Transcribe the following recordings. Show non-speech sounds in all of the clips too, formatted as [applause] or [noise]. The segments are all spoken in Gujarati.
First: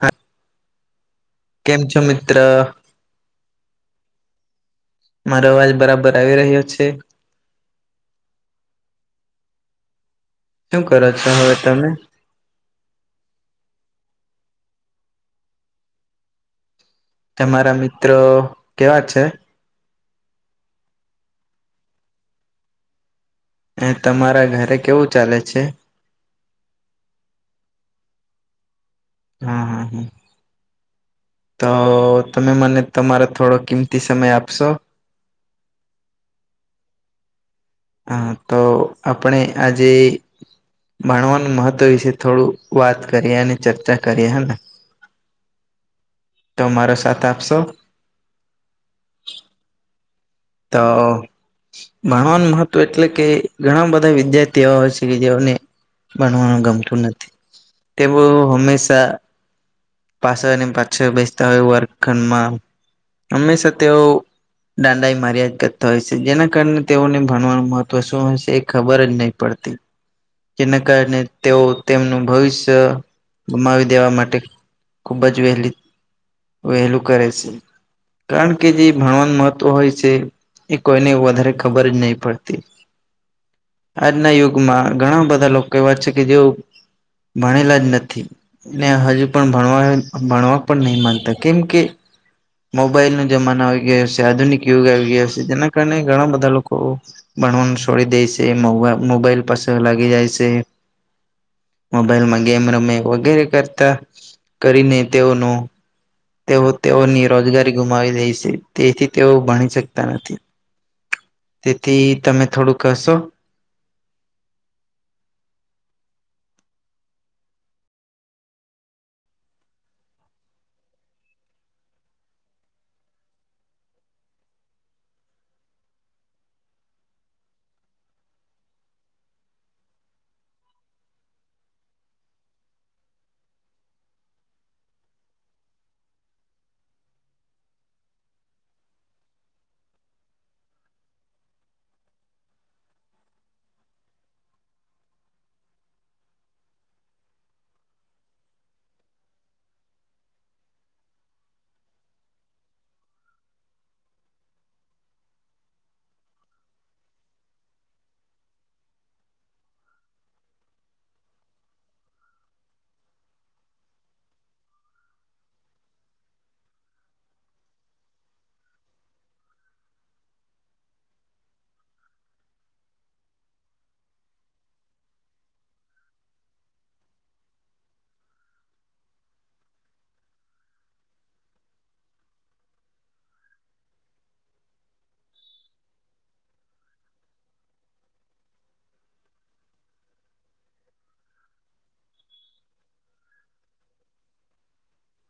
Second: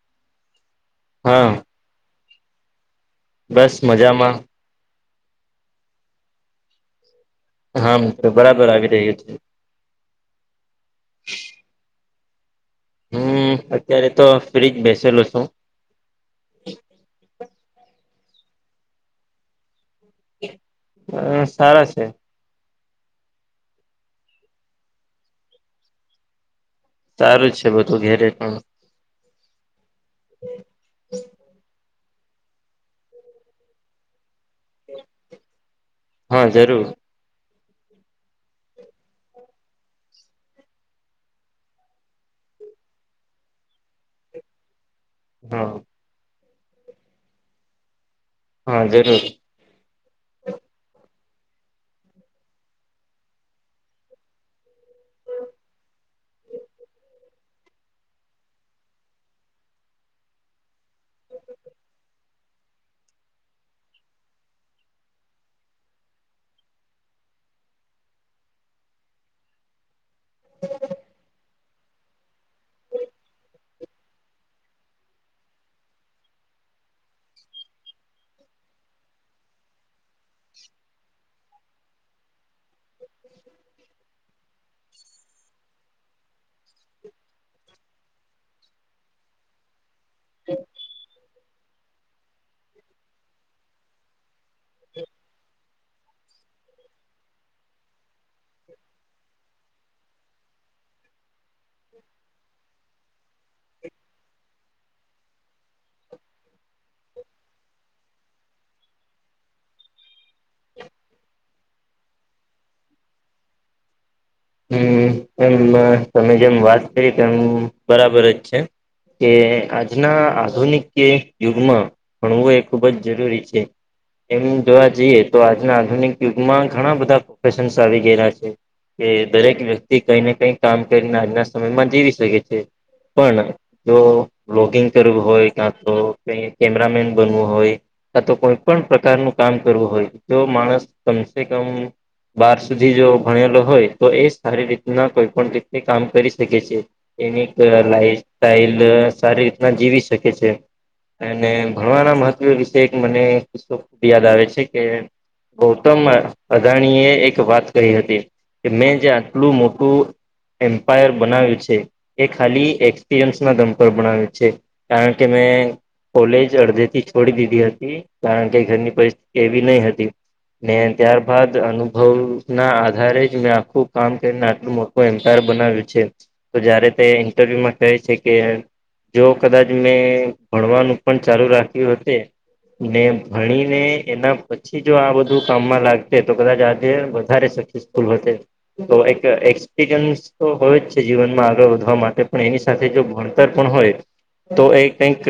હા હા કેમ છો મિત્ર બસ મજામાં. મારો અવાજ બરાબર આવી રહ્યો છે. હા બરાબર આવી રહ્યું છે. શું કરો છો હવે તમે? હું અત્યારે તો ફ્ર્રી જ બેસેલો છું. તમારા મિત્રો કેવા છે. અ સારા છે. એ તમારા ઘરે કેવું ચાલે છે. સારું જ છે બધું ઘેરે પણ. હા હા હા તો તમે મને તમારો થોડો કિંમતી સમય આપશો હા જરૂર હ તો આપણે આજે ભણવાનું મહત્વ વિશે થોડું વાત કરીએ અને ચર્ચા કરીએ હેને હા તો મારો સાથ આપશો હા જરૂર તો ભણવાનું મહત્વ એટલે કે ઘણા બધા વિદ્યાર્થી એવા હોય છે કે જેઓને ભણવાનું ગમતું નથી તેવો હંમેશા પાછળની પાછળ બેસતા હોય વર્ગખંડમાં હંમેશા તેઓ દાંડા મર્યાદ કરતા હોય છે, જેના કારણે તેઓને ભણવાનું મહત્વ શું હોય છે, એ ખબર જ નહી પડતી. કેના કારણે તેઓ તેમનું ભવિષ્ય ગમાવી દેવા માટે. ખૂબ જ વહેલી. વહેલું કરે છે, કારણ કે જે ભણવાનું મહત્વ હોય. એ કોઈને વધારે ખબર જ નહી પડતી. આજના યુગમાં ઘણા બધા લોકો એવા છે, કે જે ભણેલા જ નથી. ને હજુ પણ ભણવા ભણવા પણ નહી માનતા કેમ કે. મોબાઈલ ન જમાનો આવી ગયો છે, આધુનિક યુગ આવી ગયા છે, જેના કારણે ઘણા બધા લોકો. બણવાનું છોડી દે છે, [unintelligible] મોબાઈલ પાસે લાગી જાય છે. મોબાઈલમાં ગેમ ર મે વગેરે કરતા. કરીને તેઓનો તેઓ તેઓની રોજગારી ગુમાવી દે છે, તેથી [unintelligible] ભણી શકતા નથી તેથી તમે થોડું કશો. હમ એમ તમે જેમ વાત કરી તેમ બરાબર જ છે. કે આજના આધુનિક કે યુગમાં. ભણવું એ ખુબ જ જરૂરી છે. એમ જોવા જઈએ તો આજના આધુનિક યુગમાં ઘણા બધા પ્રોફેશન્ આવી ગયેલા છે. કે દરેક વ્યક્તિ કઈ ને કઈ કામ કરીને આજના સમયમાં જીવી શકે છે, પણ. જો બ્લોગિંગ કરવું હોય કા તો ક કેમેરામેન બનવું હોય. [unintelligible] તો કોઈ પણ પ્રકારનું કામ કરવું હોય જો માણસ કમસે કમ. બાર સુધી જો ભણેલો હોય તો એ સારી રીતના કોઈ પણ વક્તે કામ કરી શકે છે. એની લાઈફ સાઈલ સારી રીતના જીવી શકે છે. અને ભણવાના મહત્વ વિશે એક મને કિસ્સો ખૂબ યાદ આવે છે, કે. ગૌતમ અદાણીએ એક વાત કરી હતી. કે મેં જે આટલું મોટું. એમ્પાયર બનાવ્યું છે, એ ખાલી એક્સપિરિયન્સના દમ પર બનાવ્યું છે. કારણ કે મેં. કોલેજ અડધે થી છોડી દીધી હતી કારણ કે ઘરની પરિસ્થિતિ એવી નહી હતી. ને ત્યારબાદ અનુભવ ના આધારે જ. મેં આખું કામ કરીને આટલું મોટું એમ્પાયર બનાવ્યું છે. તો જયારે તે ઇન્ટરવ્યુમાં કહે છે, કે. જો કદાચ મેં ભણવાનું પણ ચાલુ રાખ્યું [unintelligible] ને ભણી ને એના પછી જો આ બધું કામમાં લાગત તો કદાચ આજે વધારે [unintelligible] [inaudible] તો એક એક્સપિરિયન્સ તો હોય જ છે, જીવનમાં આગળ વધવા માટે પણ એની સાથે જો ભણ પણ હોય તો એ કઈક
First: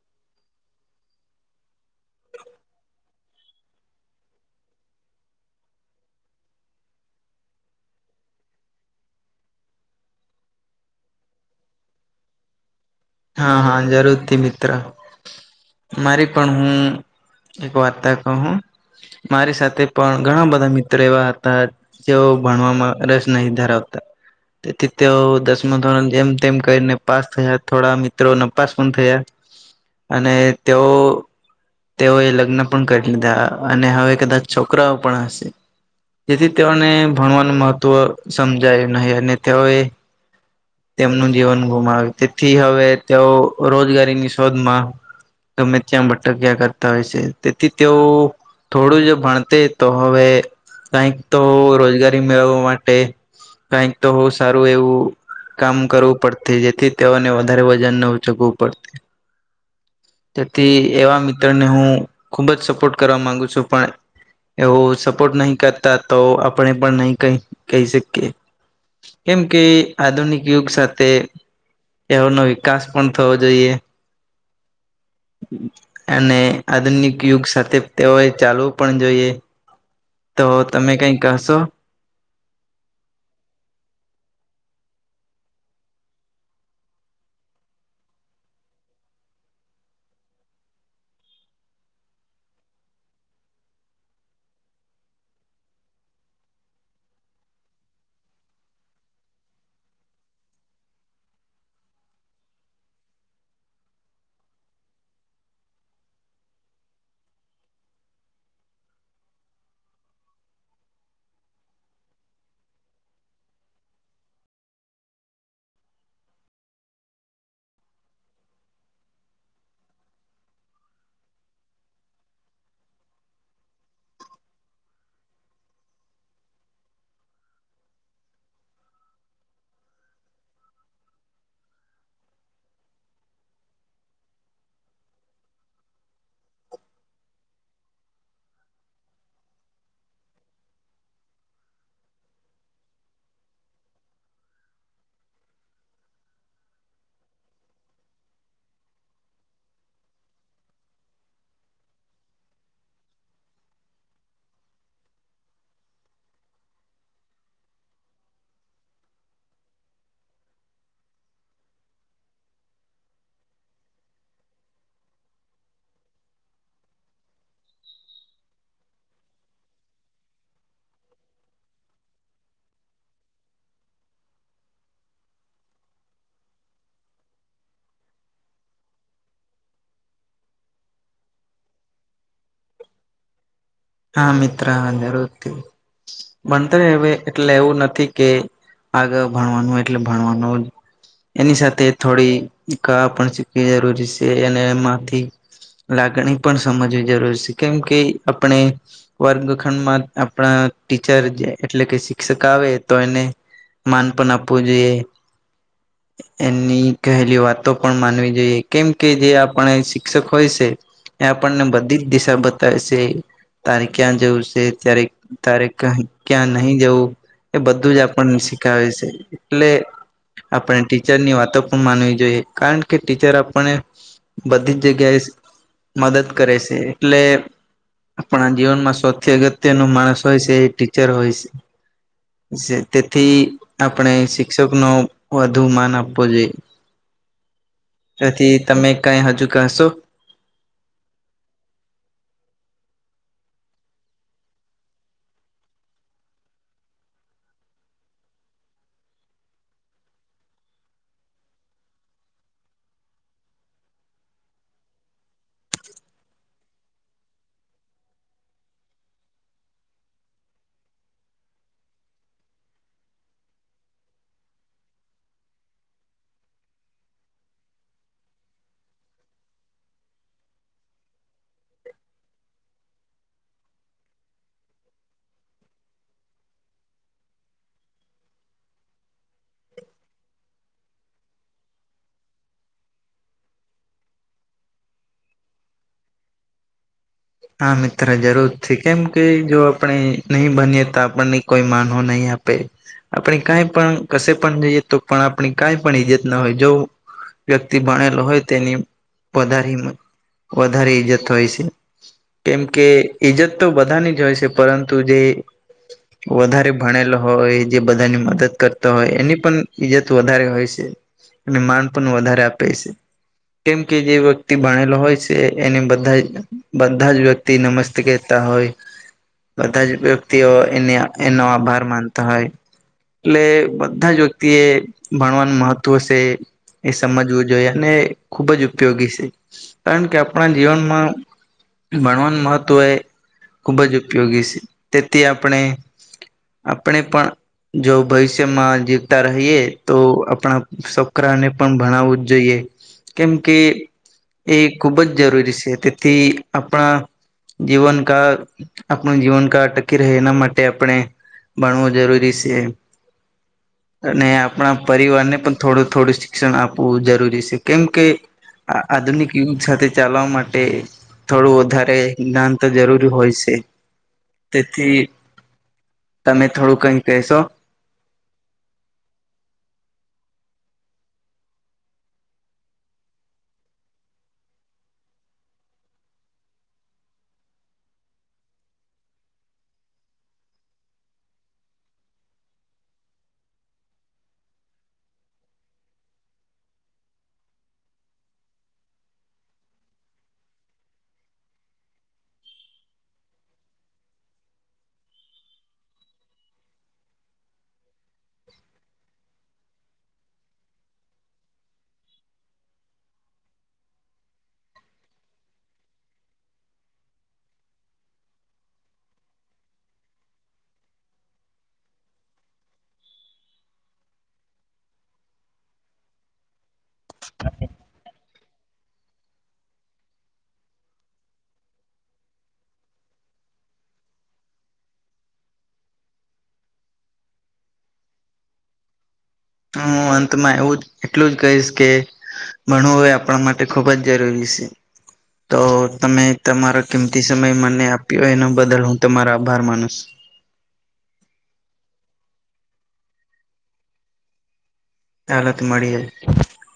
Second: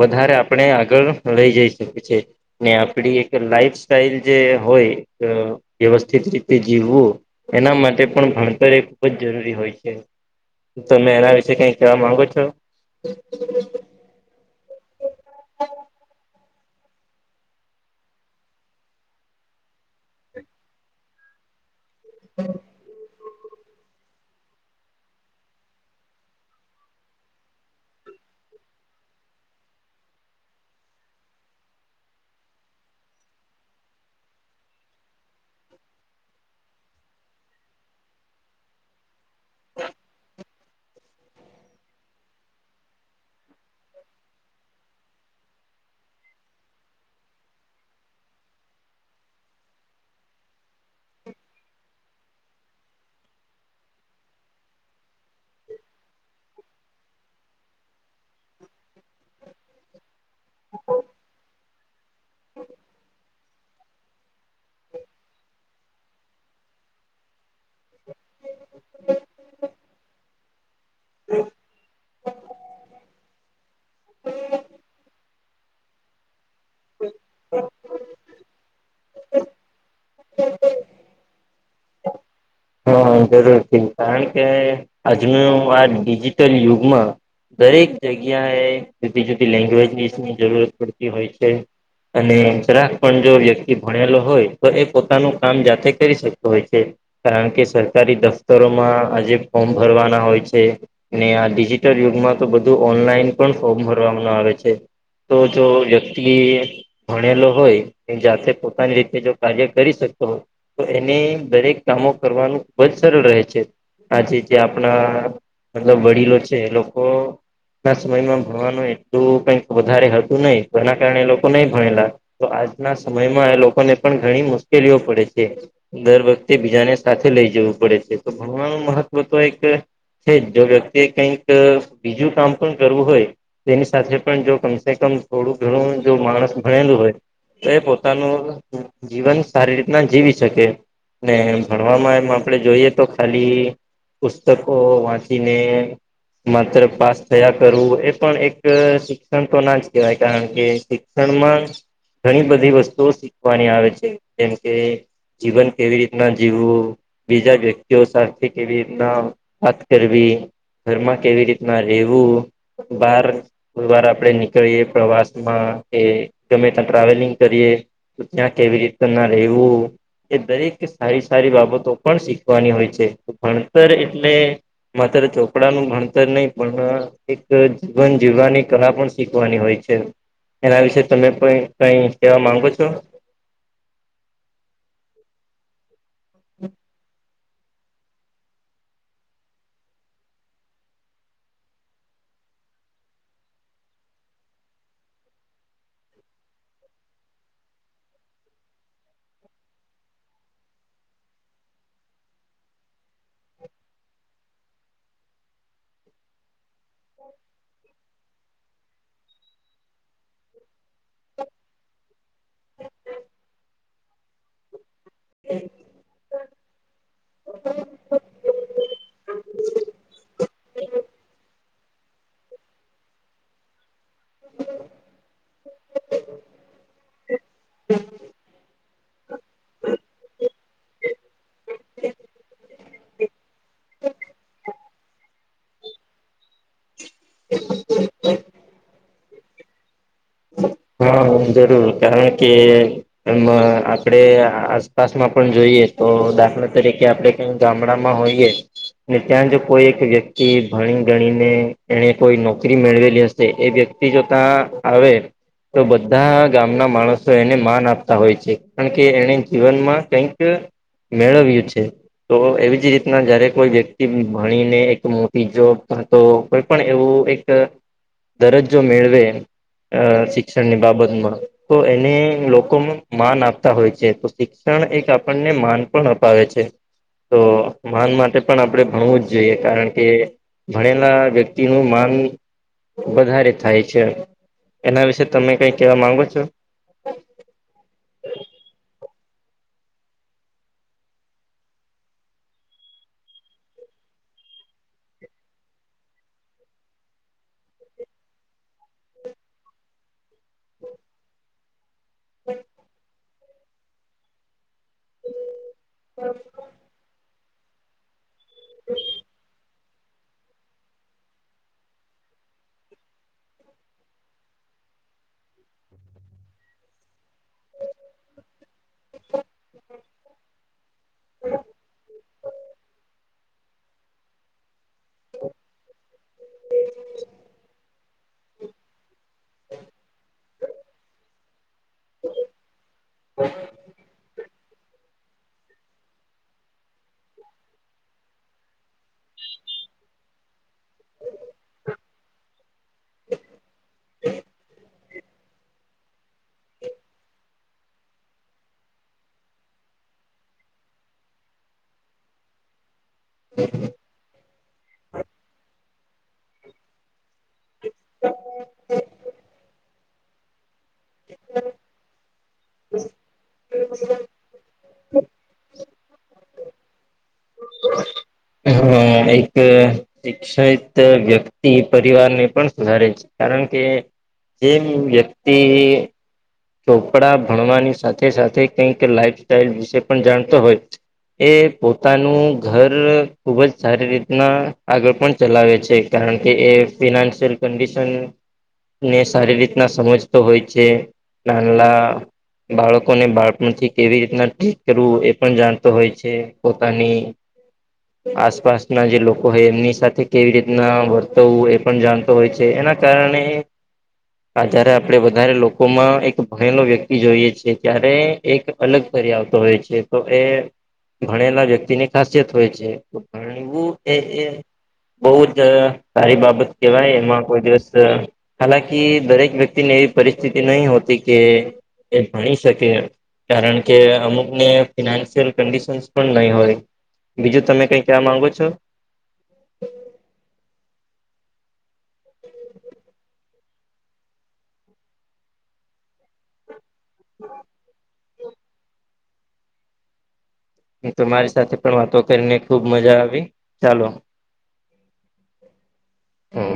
વધારે આપણે આગળ લઈ જઈ શકીએ છે. ને આપડી એક લાઈફ સાઈલ જે હોય વ્યવસ્થિત રીતે જીવવું. એના માટે પણ ભણતર એ ખૂબ જ જરૂરી હોય છે. તો મેં એના વિશે કઈક કેવા માંગ છો. હા હા જરૂરથી મિત્ર મારી. પણ હું એક વાર્તા કહું. મારી સાથે પણ ઘણા બધા મિત્રો એવા હતા જેઓ ભણવામાં નહી ધરાવતા તેથી તેઓ દસમા [unintelligible] જેમ તેમ કરીને પાસ થયા. થોડા મિત્રો નપાસ પણ થયા અને તેઓએ લગ્ન પણ કરી લીધા અને હવે કદાચ છોકરાઓ પણ હશે. તેથી જ તેઓને ભણવાનું મહત્ત્વ સમજાયુ નહી અને તેઓએ. તેમનું જીવન ગુમાવ્યું તેથી હવે તેઓ રોજગારીની શોધમાં. ગમે ત્યાં ભટક્યા કરતા હોય છે, તેથી તેઓ. થોડું જ ભણતે તો હવે કઈક તો રોજગારી મેળવવા માટે. કાઈક તો હો સારું એવું કામ કરવું પડતે જેથી તેઓને વધારે વજન ન ઊંચકવું પડતે. તેથી એવા મિત્રને હું ખુબ જ સપોર્ટ કરવા માંગુ છું. પણ એવો સપોર્ટ નહી કરતા તો આપણે પણ નહી કઈ કહી શકીએ કેમ કે આધુનિક યુગ સાથ તે એવોનો વિકાસ પણ થવો જોઈએ. અને આધુનિક યુગ સાથે તેઓએ ચાલવું પણ જોઈએ. તો તમે કઈ કહશો? હા જરૂર થી કારણ કે આજનું આ ડિજિટલ યુગમાં દરેક જગ્યા એ જુદી જુદી લેંગ્વેજનીસ જરૂરત પડતી હોય છે. અને જરાક પણ જો વ્યક્તિ ભણેલો હોય તો એ પોતાનું કામ જાતે કરી શકતો હોય છે. કારણ કે સરકારી દફતરોમાં આજે ફોર્મ ભરવાના હોય છે. ને આ ડિજિટલ યુગમાં તો બધું ઓનલાઈન પણ ફોમ ભરવાનું આવે છે. તો જો વ્યક્તિએ ભણેલો હોય એ જાતે પોતાની રીતે જો કાર્ય કરી શકતો હોય તો એને દરેક કામો કરવાનું ખૂબ જ સરલ રહે છે આજે જે આપણા મતલબ વડીલો છે એ લોકો ના સમયમાં ભણવાનું એટલું કઈક વધારે હતું નય એના કારણે લોકો નય ભણેલા. તો આજના સમયમાં એ લોકોને પણ ઘણી મુશ્કેલીઓ પડે છે. દર વખતે બીજાને સાથે લઈ જવું પડે છે તો ભણવાનું મહત્વ તો એક છે જ જો વ્યક્તિએ કઈક અ બીજું કામ પણ કરવું હોય તેની સાથે પણ જો કમસે કમ થોડું ઘણું જો માણસ ભણેલું હોય તે પોતાનું જીવન સારી રીતના જીવી શકે. ને ભણવામાં એમાં આપણે જોઈએ તો ખાલી પુસ્તકો વાંચીને માત્ર પાસ થયા કરવું એ પણ એક અ શિક્ષણ તો ના જ કેહેવાય કારણ કે ક્ષણમાં ઘણી બધી વસ્તુઓ શીખવાની આવે છે, જેમકે જીવન કેવી રીતના જીવવું બીજા વ્યક્તિઓ સાથે કેવી રીતના વાત કરવી ઘરમાં કેવી રીતના રેવું, બાર કોઈ વાર આપણેે નીકળીએ પ્રવાસમાં કે ગમે ત્યાં ટ્રાવેલિંગ કરીએ ત્યાં કેવી રીતે ના રેવું, એ દરેક સારી સારી બાબતો પણ શીખવાની હોય છે. ભણતર એટલે માત્ર ચોપડા નું ભણતર નય પણ અ એક અ જીવન જીવવાની કલા પણ શીખવાની હોય છે. એના વિશે તમે પણ કઈ કેવા માંગો છો? હા, મિત્ર જરૂર થી, બંતરે હવે એટલે એવું નથી કે આગળ ભણવાનું એટલે ભણવાનું જ એની સાથે થોડી કળા પણ શીખવી જરૂરી છે અને એમાંથી લાગણી પણ સમજવી જરૂર છે કેમ કે આપણે વર્ગખંડમાં આપણા ટીચર જે એટલે કે શિક્ષક આવે તો એને માન પણ આપવું જોઈએ. એમની કહેલી વાતો પણ માનવી જોઈએ કેમ કે જે આપણે શિક્ષક હોય છે એ આપણને બધી જ દિશા બતાવે છે. તારે ક્યાં જવું છે, ત્યારે તારે ક ક્યાં નહી જવું. એ બધું જ આપણને શીખાવે છે એટલે આપણા થી ટીચરની વાતો પણ માનવી જોઈએ કારણ કે ટીચર આપને બધી જ જગ્યાએ મદદ કરે છે એટલે આપણા જીવનમાં સૌથી અગત્ય નું માણસ હોય છે એ ટીચર હોય છે. શે. તેથી આપણે શિક્ષક નો વધુ માન આપવો જોઈએ. તેથી તમે કઈ હજુ કશો હા જરૂર કારણ કે એમ આપડણે આસપાસમાં પણ જોઈએ તો દાખલા તરીકે આપણે ગામડામાં હોઈએ ને ત્યાં જો કોઈ એક વ્યક્તિ ભણી ગણીને એને કોઈ નોકરી મેળવેલી હશે એ વ્યક્તિ જો ત્યાં આવે તો બધા બધા ગામના માણસો એને માન આપતા હોય છે કારણ કે એને જીવનમાં કંઈક મેળવ્યું છે તો એવી જ રીતના જયારે કોઈ વ્યક્તિ ભણીને એક મોટી જોબ તો કોઈ પણ એવું એક દરજ્જો મેળવે શિક્ષણની બાબત તો એને લોકોમાં માન આપતા હોય છે તો શિક્ષણ એક આપણને માન પણ અપાવે છે તો માન માટે પણ આપણે ભણવું જ જોઈએ કારણ કે ભણેલા વ્યક્તિ નું માન વધારે થાય છે એના વિશે તમે કઈ કેવા માંગો છો હા મિત્ર જરૂર છે કેમ કે જો આપણે નહી બનીએ તો આપણને કોઈ માનવ નહી આપે આપણે કંઈ પણ કશે પણ જઈએ તો પણ આપણી કંઈ પણ ઈજ્જત ના હોય જો વ્યક્તિ ભણેલો હોય તેની વધારે વધારે ઈજ્જત હોય છે કેમ કે ઈજત તો બધાની જ હોય છે પરંતુ જે વધારે ભણેલ હોય જે બધાની મદદ કરતા હોય એની પણ ઈજ્જત વધારે હોય છે અને માન પણ વધારે આપે છે કેમ કે જે વ્યક્તિ ભણેલો હોય છે એને બધા જ બધા જ વ્યક્તિ નમસ્ત કરતા હોય બધા જ વ્યક્તિઓ એને એનો આભાર માનતા હોય એટલે બધા જ વ્યક્તિ એ ભણવાનું મહત્વ છે એ સમજવું જોઈએ અને ખૂબ જ ઉપયોગી છે કારણ કે આપણા જીવનમાં ભણવાનું મહત્ત્વ એ ખૂબ જ ઉપયોગી છે તેથી આપણે આપણે પણ જો ભવિષ્યમાં જીવતા રહીએ તો આપણા છકરાને પણ ભણાવવું જ જોઈએ કેમ કે એ ખૂબ જ જરૂરી છે તેથી આપણા જીવનકાળ આપણું જીવનકાળ ટટકી રહે એના માટે આપણે ભણવું જરૂરી છે અને આપણા પરિવારને પણ થોડું થોડું શિક્ષણ આપવું જરૂરી છે કેમ કે આ આધુનિક યુગ સાથે ચાલવા માટે થોડું વધારે જ્ઞાન તો જરૂરી હોય છે તેથી તમે થોડું કઈ કહેશો અ એક શિક્ષિત વ્યક્તિ પરિવારને પણ સુધારે છે કારણ કે જેમ વ્યક્તિ ચોપડા ભણવાની સાથે સાથે કઈક લાઈફ સાઈલ વિશે પણ જાણતો હોય એ પોતાનું ઘર ખુબ જ સારી રીતના આગળ પણ ચલાવે છે કારણ કે એ ફિનાન્શિયલ કન્ડિશન ને સારી રીતના સમજતો હોય છે નાનલા બાળકોને બાળપણથી કેવી રીતના ઠીક કરવું એ પણ જાણતો હોય છે પોતાની આસપાસના જે લોકો હોય એમની સાથે કેવી રીતના વર્તવવું પણ જાણતો હોય છે એના કારણે આધારે આપણે વધારે લોકો માં એક ભણેલો વ્યક્તિ જોઈએ છે ત્યારે એક અલગ કરી આવતો હોય છે તો એ ભણેલા વ્યક્તિની ખાસિયત હોય છે ભણું એ બહ જ સારી બાબત કેહેવાય એમાં કોઈ દિવસ હાલાકી દરેક વ્યક્તિને એવી પરિસ્થિતિ નહી હોતી કે એ ભણી શકે કારણ કે અમુક ને ફિનાન્શયલ કડિશનસ પણ નહી હોય બીજું તમે કઈ ક્યાં માંગો છો હું અંતમાં એવું જ એટલું જ કહીશ કે ભણવું એ આપણા માટે ખુબ જ જરૂરી છે, તો તમે તમારો કિમતી સમય મને આપ્યો એન બદલ હું તમારો આભાર માનું છું. તમારી સાથે પણ વાતો કરીને ખુબ મજા આવી ચાલો. હાલો તો મળીએ. હમ.